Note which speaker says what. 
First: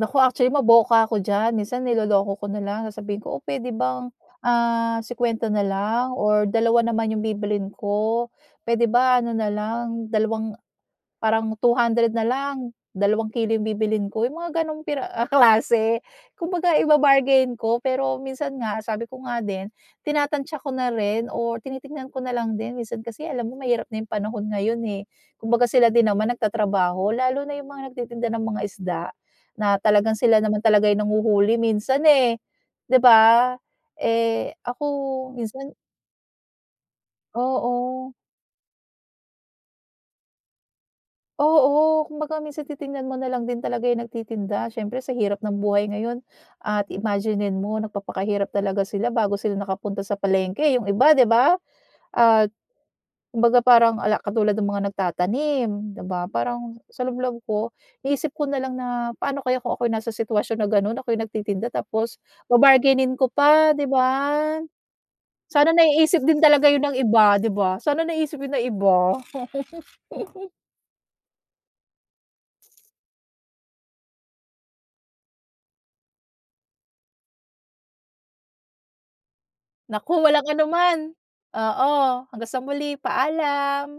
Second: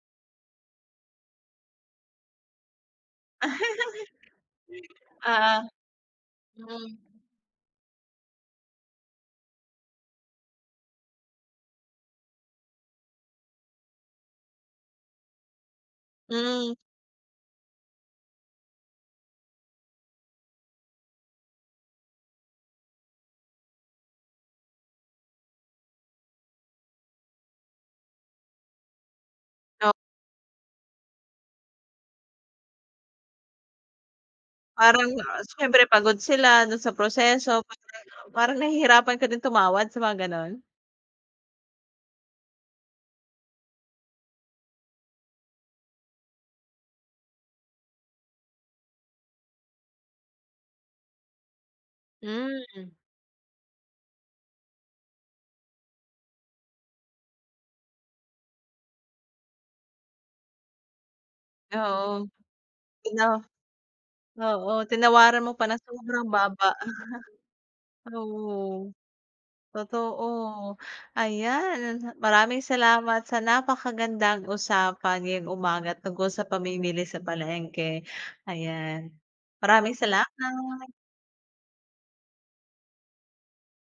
Speaker 1: Naku, actually, maboka ako diyan. Minsan niloloko ko na lang, sabihin ko, "Oh, puwede bang, ah, ₱50 na
Speaker 2: Oo.
Speaker 1: lang or dalawa
Speaker 2: Mhm.
Speaker 1: naman 'yong bibilhin ko. Puwede ba, ano na lang, dalawang, parang ₱200 na lang, dalawang kilo 'yong bibilhin ko." 'Yong mga gano'ng piraha ah, klase.
Speaker 2: Hmm.
Speaker 1: Kumbaga, iba-bargain ko, pero minsan nga, sabi ko nga din, tinatantiya ko na rin o tinitingnan ko na lang din. Minsan kasi alam mo, mahirap na 'yong panahon ngayon, eh. Kumbaga, sila din naman nagtatrabaho, lalo na 'yong mga nagtitinda ng mga isda na
Speaker 2: O
Speaker 1: talagang sila naman talaga 'yong nanghuhuli, minsan, eh, 'di ba? Eh, ako
Speaker 2: Parang, ah,
Speaker 1: minsan
Speaker 2: siyempre, pagod sila do'n sa proseso. Parang,
Speaker 1: Oo.
Speaker 2: parang nahihirapan ka din tumawad sa mga gano'n.
Speaker 1: Oo, kumbaga, minsan titingnan mo na lang din talaga 'yong nagtitinda. Siyempre, sa hirap ng buhay ngayon, at imaginin mo, nagpapakahirap talaga sila bago sila nakapunta sa palengke, eh, 'yong iba, 'di ba? Ah,
Speaker 2: Hmm.
Speaker 1: kumbaga, parang ala katulad ng mga nagtatanim, 'di ba, parang sa loob-loob ko, iisip ko na lang na paano kaya kung ako nasa sitwasyon na gano'n, ako'y nagtitinda,
Speaker 2: Oo,
Speaker 1: tapos ba-bargainin
Speaker 2: tino
Speaker 1: ko pa, 'di ba?
Speaker 2: Oo, tinawaran mo pa
Speaker 1: Sana
Speaker 2: nang
Speaker 1: naiisip
Speaker 2: sobrang
Speaker 1: din
Speaker 2: baba.
Speaker 1: talaga ’yon ng iba, 'di ba? Sana naisip ’yon ng
Speaker 2: True.
Speaker 1: iba.
Speaker 2: Totoo. Ayan, nanha maraming salamat sa napakagandang usapan ngayong umaga tungkol sa pamimili sa palengke. Ayan, maraming
Speaker 1: Naku, walang
Speaker 2: salamat.
Speaker 1: anuman. Oo, hanggang sa muli, paalam.